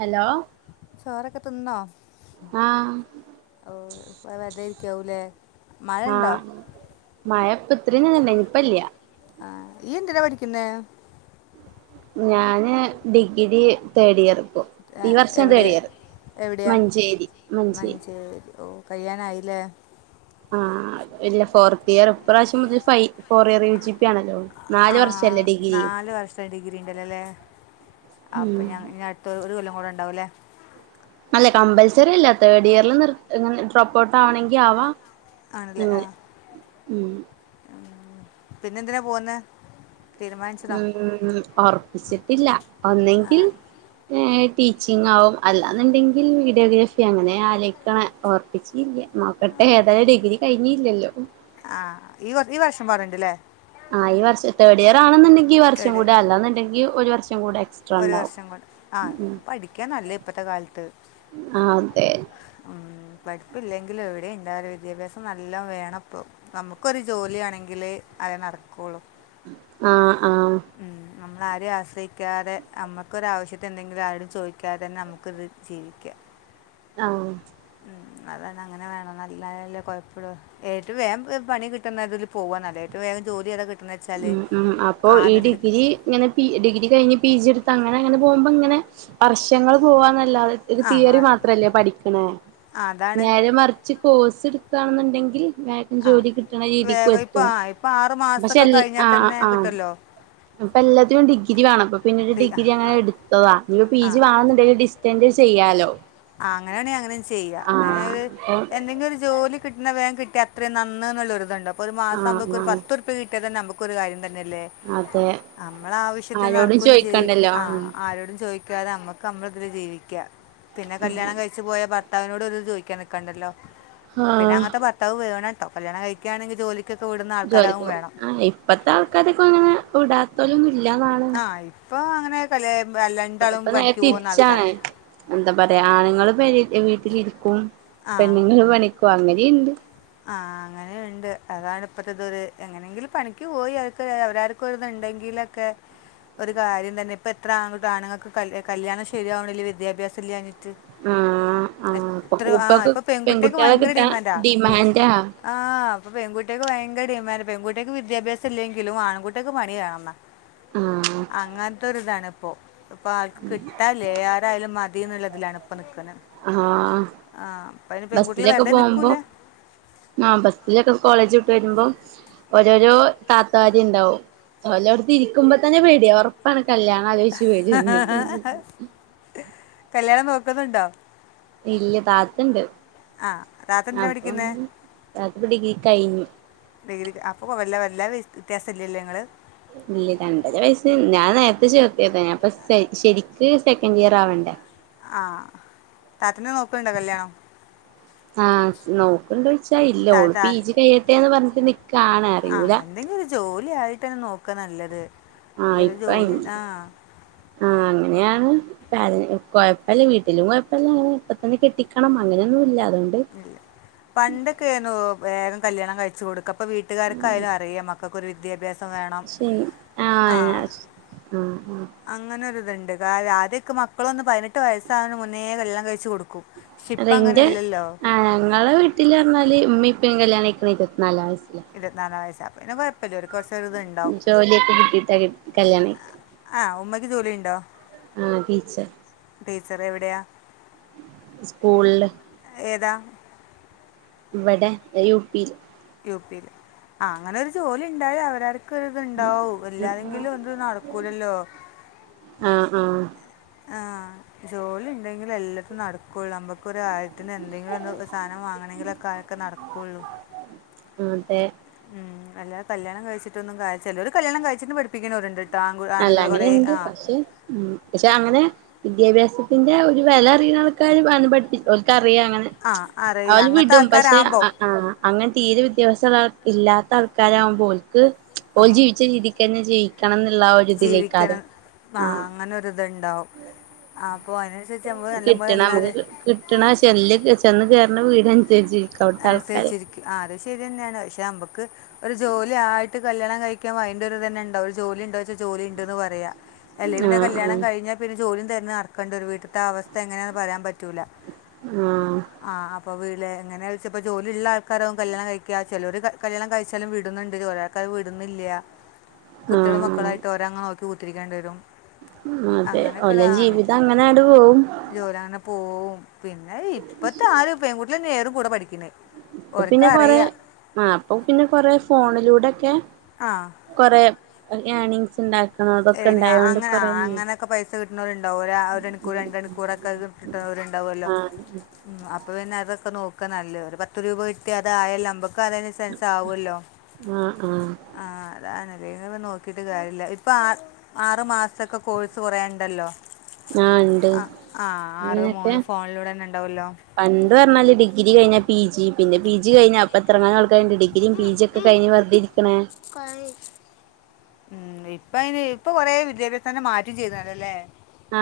Hello ചോറൊക്കെ തിന്നോ ആഹ് ഓ വെറുതെ ഇരിക്കാവു ലേ ആ മഴ [unintelligible] ണ്ടായിനിം ഇപ്പല്യാ ആ ഇയ്യെന്തിനാ പടികുന്നെ ഞാന് ഡിഗ്രി തേഡ് ഇയർ ആ, ഈ വർഷം എവിടെ തേടിയറ് എവിടെയാ മഞ്ചേരി മഞ്ചേരി കയ്യിനായില്ലേ ആ ഇല്ല ഫോർത്ത് ഇയർ ഇപ്രാവശ്യം മുതൽ ഫൈ ഫോർ ഇയർ യുജിപാണല്ലോ ആ നാല് വർഷം ഡിഗ്രി ഉണ്ടല്ലെലേ അപ്പൊ [unintelligible] അടുത്ത ഒരു കൊല്ലം കൂടെ ഉണ്ടാവൂല്ലെ അല്ലെ കമ്പൽസറി അല്ല തേർഡ് ഇയറിൽ നിർത്തി [unintelligible] പ്രൊപ്പോട്ട് ആവണെങ്കി ആവാം ആണല്ലേ ആ മ് പിന്നെന്തിനാ പോവ്ന്നേ മ് ഉറപ്പിച്ചിട്ടില്ല ഒന്നെങ്കിൽ ടീച്ചിങ്ങാകും അല്ലാന്ന്ണ്ടെങ്കിൽ വീഡിയോഗ്രാഫി അങ്ങനെയാ അലോയ്ക്കനെ ഒറപ്പിച്ചില്ല്യ നോക്ക [unintelligible] ഡിഗ്രി കൈഞ്ഞില്ലല്ലോ ആ ഈ ഈ വർഷം പറയ്ണ്ട്‌ല്ലെ ആ ഈ വർഷ തേഡ് ഇയർ ആണെന്നുണ്ടെങ്കി ഈ വർഷം തേർഡ് കൂടെ അല്ലാ എന്നുണ്ടെങ്കിൽ വർഷം കൂടെ എക്സ്ട്രാ ഒരു ഉണ്ടാവും വർഷം കൊണ്ട് ആ പഠിക്ക്യ ന്നല്ല ഇപ്പത്തെ കാലത്ത് ആ അതെ ആ പഠിപ്പില്ലെങ്കിലും എവിടെ ഇണ്ടാവൂല വിദ്യാഭ്യാസം നല്ലാം വേണപ്പം നമുക്കൊരു ജോലിവേണെങ്കില് അതെനടക്കൂള്ളു ആ ആ ഇന്നാരിം ആശ്രയിക്കാതെ നമൊക്കൊരു ആവിശ്യത്തിണെങ്കിലും ആരോടും ചോയ്ക്കാതെ തന്നെ നമുക്കിന്ന് ജീവിക്കാം [inaudible] ആ ഉം അതാണ് അങ്ങനെ വേണം നല്ല [unintelligible] കൊയപ്പോള്ളു ഏറ്റവും വേം പണി കിട്ടുന്നതിൽ പോവാ നല്ല [unintelligible] ജോലി [unintelligible] ഉം ഉം അപ്പൊ ആ ഈ അതിൽ ഡിഗ്രി ഇങ്ങനെ തീ ഡിഗ്രി കഴിഞ്ഞ് പി ജി എടുത്ത് അങ്ങനെ അങ്ങനെ പോകുമ്പോങ്ങനെ വർഷങ്ങള് പോവാന്നല്ലാതെ ത്ഇത് ആ ആ തിയറി മാത്രല്ലേ പഠിക്കണെ ആ അതാണ് നേരെ മറിച്ച് കോഴ്സ് [unintelligible] ക്കാന്നുണ്ടെങ്കിൽ വേഗം ആ ജോലി കിട്ടണ രീതിക്കും വേഗം ഇപ്പോൾ എത്തും ആ ഇപ്പോൾ ആറ് പാശേ മാസമൊക്കെ കഴിഞ്ഞാൽ തന്നെ കിട്ടല്ലോ ഇപ്പം എല്ലാത്തിനും ഡിഗ്രി വേണം അപ്പ പിന്നൊരു ഡി ആ ഡിഗ്രി അങ്ങനെ എടുത്തതാ ഇപ്പം പി ആ ജി ആ വേണെന്നുണ്ടെങ്കില് ഡിസ്റ്റൻ എന്ത് ചെയ്യാലോ ആ അങ്ങനെയാണെങ്കി അങ്ങനിം ചെയ്യാ ആഹ് അപ്പൊ എന്തെങ്കിലൊരു ജോലി കിട്ടണ വേം കിട്ടിയ അത്ര നന്ന് ഉള്ളൊരുതുണ്ട് അപ്പോ ഒരു മാസവുമ്പോക് ആഹ് ഒരു ആഹ് പത്തുർപ്യ കിട്ട്യാ തന്നെ നമുക്കൊ കാര്യ തന്നല്ലേ അതെ നമ്മൾ ആവശ്യത്തി ആരോടും നടക്കയും ചെയ് ചോയിക്കണ്ടല്ലോ ആ ആഹ് ആരോടും ചോയ് ക്ക നമുക്ക് നമ്മളതിൽ ജീവിക്ക പിന്നെ കല്യാണം കഴിച്ച് പോയാ ഭർത്താവിനോട് ഓരോന്ന് ചോയ്ക്കാൻ നിക്കാണ്ടല്ലോ. പിന്നെ ആഹ് അങ്ങനത്തെ ഭർത്താവ് വേണംട്ടോ കല്യാണം കഴിക്കുകയാണെങ്കി ജോലി ജോലികൊ ആ ഇപ്പത്തെ ആൾക്കാരൊക്കെ അങ്ങനെ വിടാതോലൊന്നും ഇല്ലാന്നാണ് ആ അങ്ങനെകല്ലെ ഇപ്പൊ നേരെ തിരിച്ചാണ് എന്താ പറയാ ആണുങ്ങള് പേരെ വീട്ടിലിരിക്കും. ആ പെണ്ണുങ്ങ്ൾ പണിക്കോവും അങ്ങനീണ്ട്. ആ അങ്ങനെ ണ് ത് അതാണ് ഇപ്പത്തെ ഇത് ഒരു എങ്ങനെങ്കിലും പണിക്ക് പോയിഒക്കെ അവരോർക്ക്ത്ണ്ടെങ്കിലൊക്കെ ഒരു കാര്യം തന്നെ പ്പെ ത്ര ആണ്ങ്ങക്ക കല് കല്യാണം ശര്യാവ്ണില്ല വിദ്യാഭ്യാസല്ല്യാഞ്ഞി ആ ആ ഇപ്പൊ എത്ര ഇപ്പൊക്കെ ആഇപ്പൊ പെൺകുട്ട്യാക്ക് പെൺകുട്ടികളെ ഭയങ്കര കിട്ടാൻ ഡിമാൻഡാ. ഡിമാൻഡാ ആഹ് പ്പൊ പെൺകുട്ട്യാക്ക് ഭയ ങ്കര ഡിമാൻഡ് പെൺകുട്ട്യാക്ക് വിദ്യാഭ്യാസല്ലെങ്കിലും ആൺകുട്ട്യേക്ക് പണി വേണം ന്നാ ആ അങ്ങൻത്തൊര്താണ് പ്പോ പ്പാർക്കും കിട്ടാല്ല ഏതായാലും മ തി ന്ന്ള്ളതിലാണ് പ്പ നിക്ക്ന്നെ ആ ആ പ്പയ്ന് പെൺകുട്ട്യാൾ വെറുതെ നിക്കുല്ല ആഹ് ബസ്സിലൊക്കെ കോളേജ് വ്ട്ട് വരുമ്പോ ഓരോരോ താത്താര്ണ്ടാവും. ഓലോട്ത്ത് ഇരിക്കുമ്പോ തന്നെ പേട്യ ഒറപ്പാണ് കല്യാണാലോയ്ച്ച് വെരും ന്ന് കല്യാണം നോക്കുന്നുണ്ടോ ഇല്ല താത്തണ്ട് ആ താത്ത എന്തിനാണ് അപ്പം പഠിക്കുന്നത് താത്തപ്പ ഡിഗ്രി കഴിഞ്ഞു ഡിഗ്രിക്ക്‌ അപ്പൊ കൊ വല്ല വല്ലാ വ്യത്യാസം ഇല്ല്യലേ ങ്ങള് ഇല്ല്യ രണ്ടര വയസ്സ് ഞാൻ നേര്ത്തെ ചേർത്തിയതേനി അപ്പൊ സെയ് ശരിക്ക് സെക്കൻഡ് ഇയർ ആവണ്ട ആഹ് ത ആഹ് നോക്ക്‌ണ്ടോയ് ച്ചാ ഇല്ല ഓൾ ജി കയിയട്ടെന്ന് പർ ഞ് ആഹ് എന്തെങ്കിലൊരു ജോലിയായിട്ട് നോക്ക നല്ലത് ആഹ ഒരു ഇപ്പ ജോലി ആ ആഹ ന്യാണ് [unintelligible] കുഴപ്പല്ല വീട്ടിലും കൊയപ്പല്ല അന്ന് കെട്ടിക്കണം അങ്ങനെയൊന്നും ല്ല അതൊണ്ട് ഇല്ല പണ്ടൊക്കെ ആയിരുന്നു വേഗം കല്യാണം കൈച്ച് കൊടുക്ക പ്പൊ വീട്ടുകാർക്കായാലും അറിയാ മക്കൊക്കൊരു വിദ്യാഭ്യസം വേണം ആഹ് അങ്ങനൊര്ത്ണ്ട് കാരാ ആദ്യ ഒക്കെ മക്കളൊന്ന് പൈനെട്ട് വയസ്സാവണ മുന്നേ കല്യാണം കഴിച്ചു കൊടു അല്ല ന്റെ ആ ഞങ്ങളെ വീട്ടില് ർഞാല് മ്മീം പ്പികല്യാണയിക്ക്ണേ ഇരുപത്തി നാലാവയസില ഇർവത് നാലാ വയസ്സ് അപ്പൊ പിന്നെ കൊഴപ്പല്ലൊരു ജോലിയൊക്കെ കിട്ടിട്ട കല്യാണയ് ആഹ് ഉമ്മക്ക് ജോലിണ്ടോ? ആഹ് ടീച്ചർ ടീച്ചറെവിടെയാ? സ്കൂള്ൽ ഏതാ വടെ എ യു പി യു പിൽ ആ അങ്ങനൊരു ജോലി ണ്ടായ അവരാർ ക്ക്‌ ത്ണ്ടാവും എല്ലാരെെങ്കിലും എന്ത് ന്നടക്കൂലല്ലോ ആഹ് ആ ജോലിണ്ടെങ്കിലെല്ലതും ന്നടക്കൊള്ളൂ ന്നമ്മക്കൊര് കാര്യത്തിനെന്തെങ്കിലൊന്ന് സാനം വാങ്ങണങ്കിലൊക്കാൻ ക്കെ നട്ക്കൊള്ളൂ ക്ക്‌ ആ തെ അല്ലാതെ കല്യാണം കഴിച്ചിട്ടൊന്നും കാര്യ ചെലോര് കല്യാണം കഴിച്ചിട്ട് പഠിപ്പിക്കണോര്ണ്ട്. അല്ല അങ്ങന്ണ്ട് പക്ഷെ മ് പഷേ അങ്ങനെ വിദ്യാഭ്യാസത്തിന്റെ ഒരു വെലറിയണാൾക്കാര് വേണം പട്പ്പിക്കു ഓൽക്കർ റിയാ ങ്ങനെ ആ അറിയാം അവര് അങ്ങനത്തെ വിടും പക്ഷെ ആൾക്കാരാകുമ്പോൾ അ അ അങ്ങനെ തീരെ വിദ്യാഭ്യാസള്ള ഇല്ലാത്ത ആൾക്കാരാവുമ്പോൽക്ക് ഓൽ ജീവിച്ച രീതിക്കെന്നെ ജീവിക്കണം ന്ന് ള്ള ജീവിക്ക്ണെ ആ അങ്ങനൊര് ത്ണ്ടാവും നല്ലപോലെ കിട്ട്ണ എന്നാൽ മക്ക് കിട്ടണ ചെല്ല് ചെന്ന് കേറ്ണ വീടൻ സര് ചിരിക്കും. അൻസരിച്ചിരിക്കും ആഹ് അത് ഷ ശെര്യന്നെണ് പക്ഷെ ഞ്ഞമ്മക്ക് ഒര് ജോല്യായിട്ട് കല്യാണം കഴിക്കുമ്പോ അയ്ന്റൊര്തന്നെ ണ്ടാവും ഒര് ജോലി ണ്ടോചോയ്ച്ച ജോ ജോലിണ്ട്ന്ന് പറയാ അല്ലെങ്കി പിന്നെ കല്യാണം ആഹ് കഴിഞ്ഞാ പിന്നെ ജോലിം തെര്ഞ് നടക്കണ്ടിവരും വീട്ട്ത്തെ അവസ്ഥ എങ്ങന്യാന്ന് പറയാൻ പറ്റ് റ്റൂല ആഹ് ആഹ് അപ്പൊ വീലെ എങ്ങനെ ച്ചെലപ്പ ജോലിള്ള ആൾക്കാരാവും കല്യാണം കയ്ക്ക ചിലോര് കല്യാണം കയ്ച്ചാലും വിടുന്നുണ്ട് ഒരാൾക്കാര് വിടുന്നില്ല്യാ കുട്ടികളും ആഹ് മക്കളായിട്ട് ഓരങ്ങ് നോക്കി കുത്തിരിക്കേണ്ടി വരും അതെ അങ്ങനെയൊക്കെ ഓലെ ആ ജീവിതം അങ്ങനങ്ങ്ട് പോവും ജോലി അങ്ങനെ പോവും പിന്നെ ഇപ്പത്തെ ആര് പെൺകുട്ടികളെന്നെ ഏറ് കൂടെ പഠി ഇപ്പ പിന്നെ കൊറേ ആ ഇപ്പൊ പിന്നെ കൊറേ ഫോണിലൂടൊക്കെ ആ കൊറേ ഏണിങ്സ് ണ്ടാ അങ്ങനാ അങ്ങനൊക്കെ പൈസ കിട്ടണോരുണ്ടാവുംലെ ഒരണിക്കൂർ രണ്ടണിക്കൂറൊക്കെ കിട്ടണോര് ണ്ടാവൊല്ലോ ആഹ് ഉം അപ്പപിന്നെ അതൊക്കെ നോക്കാ ന്നല്ലത് പത്ത് രൂപ കിട്ടിയ അതായല്ലോ നമ്മ ഫരേദിസെൻസാവൊല്ലോ ആഹ് ആഹ് ആ അതാണ് ല്ലേ ഇനിപ്പ നോക്കിട്ട് കാര്യല്ല ഇപ്പം ആറ് ആറ് മാസ്ത്തൊക്കെ കോഴ്സ് കൊറേയ്ണ്ടല്ലോ ആഹ് ഇണ്ട് ആ ആ ആറ് അങ്ങനെയൊക്കെ മൂന്ന് ഫോണിലൂടെന്നെ ണ്ടാവുല്ലോ പണ്ട് പറഞ്ഞാല് ഡിഗ്രി കഴിഞ്ഞാ പി ജി പിന്നെ പി ജി കഴിഞ്ഞ അപ്പെത്രങ്ങാനം ആൾക്കാരുണ്ട് ഡിഗ്രീം പി ജിം ഒക്കെ കയ്ഞ് വെർതിരിക്കണേ കറി ഉം ഇപ്പ അയ്ന് ഇപ്പ കൊറേ വിദ്യാഭ്യാസം തന്നെ മാറ്റി ചെയ്തണ്ട്ല്ലേ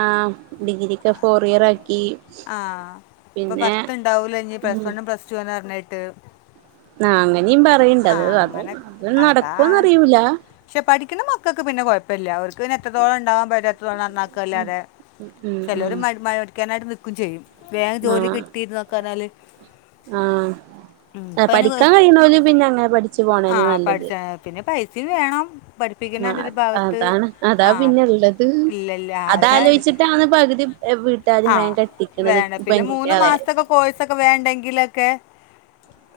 ആഹ് ഡിഗ്രിക്കെ ഫോർഇയർ ആയി ആ ഇപ്പ പർത്ത് ഇണ്ടാവൂലെ ഇനി പ്ലസ് വണ്ണും പ്ലസ്ടൂവന്നർഞ്ഞിട്ട് ന്നാ അങ്ങനേം പറയ്ണ്ട് അത് അത് അതാ നടക്കോന്നറിയൂല പക്ഷെ പഠിക്ക്‌ണ മക്കൾക്ക് പിന്നെ കൊയപ്പല്ല്യാ അവർക്ക് പിന്നെ എ ത്രത്തോളം ഇണ്ടവാ പറ്റും എത്രത്തോളം നന്നാക്കല്ലാതെ ഉം ഉം ചെലൊര് ഉം മര് മരിക്കാനായിട്ട് നിക്കും ചെയ്യും വേം ജോലി കിട്ടിന്നൊ ക്കെർഞ്ഞാല് ആഹ് ഇപ്പം അതിന് പഠിക്കാൻ കുഴ- കഴിയ്ണോര് പിന്നങ്ങനെ പഠിച്ച് പോണെന്നെ ന്നല്ലത് സീതി വേണം പഠിപ്പിക്കണ്ട് ര് ഭാഗത്ത് അതാണ് അതാ ആ പിന്നെ ഉള്ളത് ഇല്ലല്ല അ ഹേ അതാലോചിച്ചിട്ടാണ് പകുതി വീട്ടുകാരും ആ വേഗം കെട്ടിക്കണത് വേണ പിന്നെ മൂന്ന് പെൺകുട്ടികളെ മാസത്തൊക്കെ കോഴ്സൊക്കെ വേണ്ടെങ്കിലൊക്കെ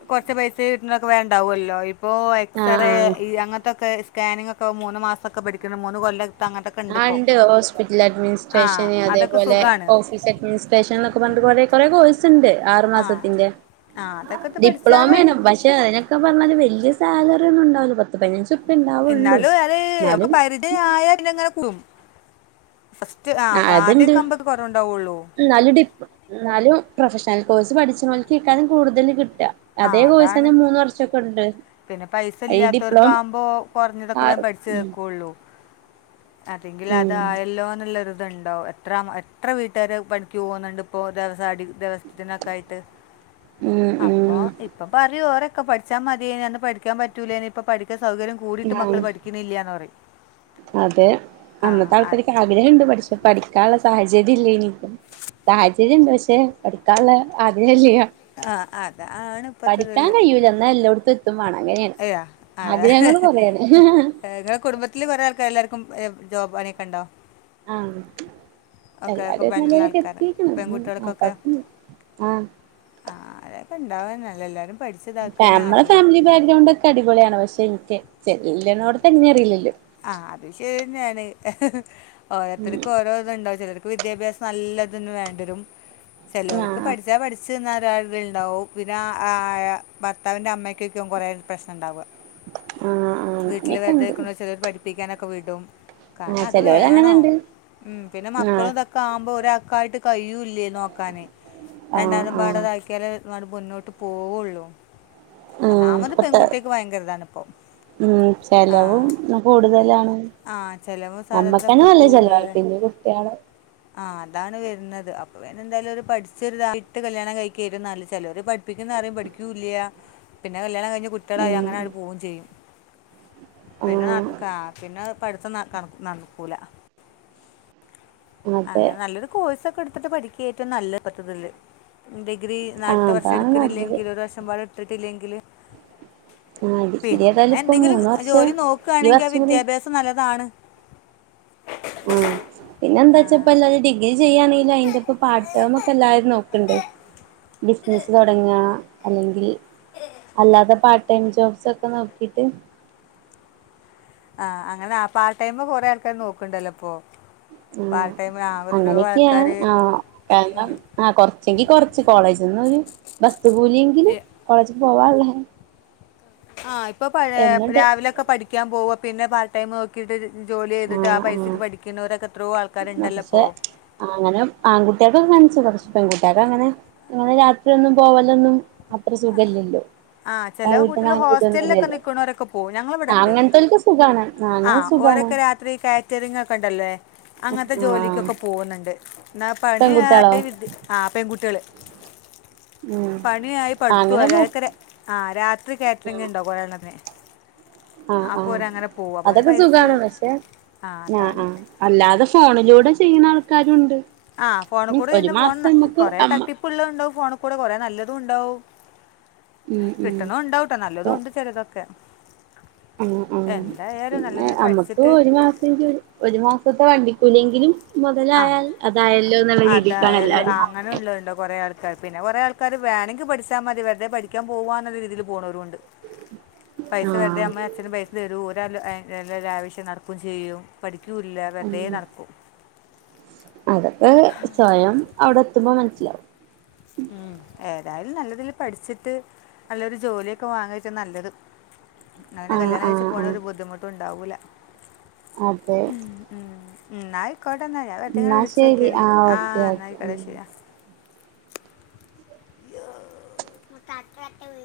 കൊറച്ച് പൈസ കിട്ടുന്നൊക്കെ വേണ്ടാവൊല്ലോ പ്പോ ആ എക്സറേ ആ ഈ അങ്ങൻത്തൊക്കെ സ്കാനിങ്ങൊക്കെ മൂന്ന് മാസ്തൊക്കെ പഠിക്ക്‌ണ് മൂന്ന് കൊല്ലം ആ ഇണ്ട് ഹോസ്പിറ്റൽ ആ അഡ്മിനിസ്ട്രേഷന് അതൊക്കെ അതേപോലെ സുഖമാണ് ഓഫീസ് അഡ്മിനിസ്ട്രേഷൻ ന്നൊക്കെ പറഞ്ഞിട്ട് കൊറേ കൊറേ കോഴ്സ്ണ്ട് ആറ് ആ മാസത്തിന്റെ ആ അതൊക്കെ ഇത് പഠിച്ചാൽ ഡിപ്ലോമേണ് പക്ഷെ അതിനൊക്കെ പറഞ്ഞാല് വല്യ സാലറി ഒന്നും ഉണ്ടാവില്ല പത്ത് പതിനഞ്ച് റുപ്യ ഉണ്ടാവുള്ളൂ എന്നാലും അറ് ഒക്കെ എന്നാലും പരിജയായ പിന്നെ ഇങ്ങനെ കൂടും ഫസ്റ്റ് ആ അത്ണ്ട് ആദ്യമൊക്കെ ആകുമ്പോൾ കുറവുണ്ടാവുള്ളൂ ന്നാലും ഡിപ് ന്നാലും പ്രൊഫഷണൽ കോഴ്സ് പഠിച്ച്ണോൽകിക്കാരം കൂടുതല് കിട്ടാ ആ അതേ അതാണ് കോഴ്സന്നെ മൂന്ന് വർഷൊക്കെഇണ്ട് പിന്നെ പൈസ ഇല്ലാത്തവർക്ക് ആവുമ്പോ കുറഞ്ഞതൊക്കെ വേം ആറ് പഠിച്ചു തക്കുള്ളു അതെങ്കില് ഉം അതായല്ലോന്നൊരുത് ത്ണ്ടോ എത്ര എത്ര വീട്ടുകാർ പണിക്ക് പോകുന്നുണ്ട് ഇപ്പോ [unintelligible] ഇതിനൊക്കെ ആയിട്ട് ഉം അപ്പൊ ഉം ഇപ്പൊ പറ ഓരൊക്കെ പഠിച്ചാ മതിയേനി പഠിക്കാൻ പറ്റൂലേനി ഇപ്പോൾ പഠിക്കാൻ സൗകര്യം കൂടിയിട്ട് ആഹ് മക്കൾ പഠിക്കുന്നില്ലെന്ന് പറയും അതെ ആ അന്നത്തെ അ- ആൾക്കാർക്ക് ആഗ്രഹുണ്ട് പഠിച്ച പഠി ക്കാൻള്ള സാഹചര്യം ഇല്ലേനി സാഹചര്യം ഉണ്ട് പക്ഷെ പഠക്കാനുള്ള ആഗ്രഹല്ല ആഹ് ആ അതാണ് ഇപ്പോഴത്തെ പഠിക്കാൻ കഴിയൂല ന്നാ എല്ലോട്ത്തും എത്തും വേണം അങ്ങനെയാണ് അയോ അതെ ആഗ്രഹങ്ങള് കൊറേയാണ് നിങ്ങളെ കുടുംബത്തില് കൊറേ ആൾക്കാ എല്ലാർ ക്കും ജോബ് പണി യൊക്കെ ണ്ടോ ആഹ് എല്ലാരും പണിയുള്ള നല്ലതിലക്കെ ആൾക്കാർ എത്തിക്ക്ണ് ഉം പെൺകുട്ടികൾക്കൊക്കെ ആപ്പക്ക ആഹ് ആ അതൊക്കെ ഇണ്ടാവന്നല്ല എല്ലാരും മളെ ഫാമിലി ബാക്ക്ഗ്രൗണ്ട് ഒക്കെ അടിപൊളിയാണ് പക്ഷെ എനിക്ക് ചെല്ല്ണോട്ത് എങ്ങിനെ അറീലല്ലോ ആ അത് ശരിന്നെയാണ് ഓരോരുത്തർക്കും ഓരോ ഇത്ണ്ടാവും ചിലർ വിദ്യാഭ്യാസം നല്ലതൊന്ന് വേണ്ടിവരും ചെലോർക്ക് ആഹ് പഠിച്ച പഠിച്ച് [unintelligible] ണ്ടാവും പിന്നെ ഭർത്താവിന്റെ അമ്മ ക്കെക്കും കൊറേ പ്രശ്നം ഉണ്ടാവ ആഹ് ആഹ് വീട്ടില് അങ്ങനെയൊക്കെ വെറുതെ ഉണ്ട് ക്ണോ പഠിപ്പിക്കാനൊക്കെ വിടും കാ ആഹ് അത് ചെലോര് വേണം അങ്ങനെണ്ട് ഉം പിന്നെ ആഹ് മക്കളുതൊക്കാവുമ്പോ ഒരാൾക്കായിട്ട് കഴിയൂല്ലേ നോക്കാനേ ആഹ് എല്ലാരും ആഹ് പാടെതാ ക്കിയാലേ ന മുന്നോട്ട് പോവൊള്ളു ആഹ് നാമത് ഇപ്പത്തെ പെൺകുട്ടിയേക്ക് ഭയങ്കരതാണ് ഇപ്പ ഉം ആ ചെലവും കൂടുതലാണ് ആ ചെലവും നമ്മക്കന്നെ സാധനത്തിനൊക്കെ നല്ല ചെലവ കൂടുതല് പിന്നെ കുട്ടിയേള് ആ അതാണ് വര്ണത് അപ്പൊ പിന്നെ എന്തായാലും ഒരു പഠിച്ചൊര്തായിട്ട് കല്യാണം കഴിക്കായിരി നൽ ചെലോര് പഠ് പ്പിക്കുന്നാരെയു പഠിക്കൂല്ല്യ പിന്നെ കല്യാണം കഴിഞ്ഞ് കുട്വളായി ഉം അങ്ങനെങ്ങട്ട് പോവും ചെയ്യും പിന്നെ ആഹ് ക്കാ പിന്നെ പഠിത്തം നടക്കൂല ആ അതെ നല്ലൊരു കോഴ്സൊക്കെ എട്ത്തിട്ട് പഠിക്കാ ഏറ്റും നല്ലെ ഇപ്പത്തതില് ഡിഗ്രി ആഹ് നാലത്തെ വർഷം അതാണ് നല്ലത് എടുക്കണില്ലെങ്കിൽ ഒരു വർഷം പാടെ എടുത്തിട്ടില്ലെങ്കിൽ ആഹ് ഡിഗ്രി ഏതായാലും ഇപ്പൊ പിന്നെന്തെങ്കിലും മൂന്ന് വർഷം ജോലി ഈ നോക്കാണെങ്കിൽ വർഷം കൂടി വിദ്യാഭ്യാസം നല്ലതാണ്. [unintelligible] പിന്നെന്താച്ച ആ, ഇപ്പല്ലാരും ഡിഗ്രി ചെയ്യാണെങ്കിലും അതിന്റൊപ്പ പാർടൈമൊക്കെ എല്ലാരും നോക്ക്ണ്ട്. ബിസിനസ്സ് തുടങ്ങാ അല്ലെങ്കിൽ അല്ലാതെ പാർട്ട് ടൈം ജോബ്സ് ഒക്കെ നോക്കിട്ട് ആ അങ്ങനെ ആ പാർടൈമ് കൊറെേ ആൾക്കാര് നോക്ക്ണ്ടല്ലോപ്പൊ. ഉം പാർ ടൈമ് അങ്ങനെയൊക്കെയാണ് ആ കാരണം ആ കൊറച്ചെങ്കി കൊറച്ച് കോളേജ്ന്നൊരു ബസ്തു കൂലിയെങ്കിലും കോളേജിൽ പോവാള്ള ആ ഇപ്പൊ പഴേ എന്നുണ്ട് രാവിലൊക്കെ പഠിക്കാൻ പോവ പിന്നെ പാർട്ട് ടൈം നോക്കിട്ട് ജോലിയ്തിട്ട് ആ ആഹ് ആഹ് പൈസക്ക് പഠിക്ക്ണോരൊക്കെ പക്ഷെ അങ്ങനെ ആൺകുട്ടിയേൾക്കൊക്കെ [unintelligible] പെൺകുട്യേക്കങ്ങനെ ങ്ങനെ രാത്രിയൊന്നും പോവല്ലൊന്നും അത്ര സുഖല്ല്യല്ലോ. ആ ചെല കുട്ട്യൾ ഹോസ്റ്റലിലൊക്കെ നിക്ക്ണോരൊക്കെ പോവും. ഞങ്ങടെ ആഹ് ഇവിടെണ്ട് അങ്ങനത്തോൽക്ക് സുഖാണ് ആഹ് ആ. അങ്ങനെ സുഖാണ് ഓരൊക്കെ രാത്രി കാറ്ററിംഗ് ഒക്കെ ഉണ്ടല്ലേ അങ്ങൻത്തെ ആഹ് ജോലിക്കൊക്കെ പോകുന്നുണ്ട് എന്നാ പണി പെൺകുട്ടികളോ ആ പെൺകുട്ട്യള്. ഉം പണിയായി പടുത്തു അങ്ങനെ പോ അതായക്കരെ ആ രാത്രി കാറ്ററിംഗ്ണ്ടോ കൊയേണന്നെ ആ ആ അതൊക്കെ പൈസ സുഖാണ് പക്ഷെ ആ ആ അല്ലാതെ ഫോണിലൂടെ ചെയ്യ്ണാൾക്കാരുണ്ട്. ആ ഫോൺ കൂടെ ഇന്ന് ഫോൺ കൊറെേ അമ്മ തട്ടിപ്പുള്ളത് ഉണ്ടാവും ഫോണിൽ കൂടെ കുറെേ നല്ല തുണ്ടാവും ഉം ഉം കിട്ടുണൊണ്ടാവുട്ടോ നല്ലതുണ്ട് ചെലതൊക്കെ മ്മ് മ്മ് പിന്നെ നല്ലത് നമ്മക്ക് പഠിച്ചിട്ട് ഒരു മാസം എങ്കി ഒരു മാസ വണ്ടിക്കൂലിയെങ്കിലും ആ മുതലായാൽ അതായല്ലോ എന്നുള്ള ആ രീതിക്കാണ് അതായാല് എല്ലാരും അങ്ങനെള്ളെണ്ട് കൊറെേ ആൾക്കാർ പിന്നെ കൊറെ ആൾ ക്കത് വേണങ്കിൽ പഠിച്ചാമതി വെർതെ പഠിക്കാ പോവാന്നുള്ള രീതീൽ പോണോരുണ്ട് പൈസ വെറുതെ ആഹ് അമ്മയും അച്ഛനും പൈസ തരും. ഓര് എല്ലാ ഓരോ ആവശ്യം നടക്കും ചെയ്യും. പഠി ക്കൂല്ല ഉം വെറുതേ നടക്കും. അതൊക്കെ സ്വയം അവിടെ എത്തുമ്പേ മനസ്സിലാവും. ഉമ് ഏതായാലും നല്ല ഇതില് പഠിച്ചിട്ട് നല്ലൊരു ജോലിയൊക്കെ വാങ്ങിച്ചാ നല്ലത്. അങ്ങനെ ആഹ് കല്യാണം കഴിച്ച് ആഹ് പോണ ആഹ് ഒരു ബുദ്ധിമുട്ട് ഉണ്ടാവൂല. അതെ ഉമ് ഉമ് ഇന്നാ ആയിക്കോട്ടെ എന്നാ ഞാൻ വെറുതെ അങ്ങനെ എന്നാ വിളിച്ചു ശരി നോകിയെനി ഓക്കെ ആഹ് ഓക്കെ എന്നായിക്കോട്ടെ ഉം ശരി. യോ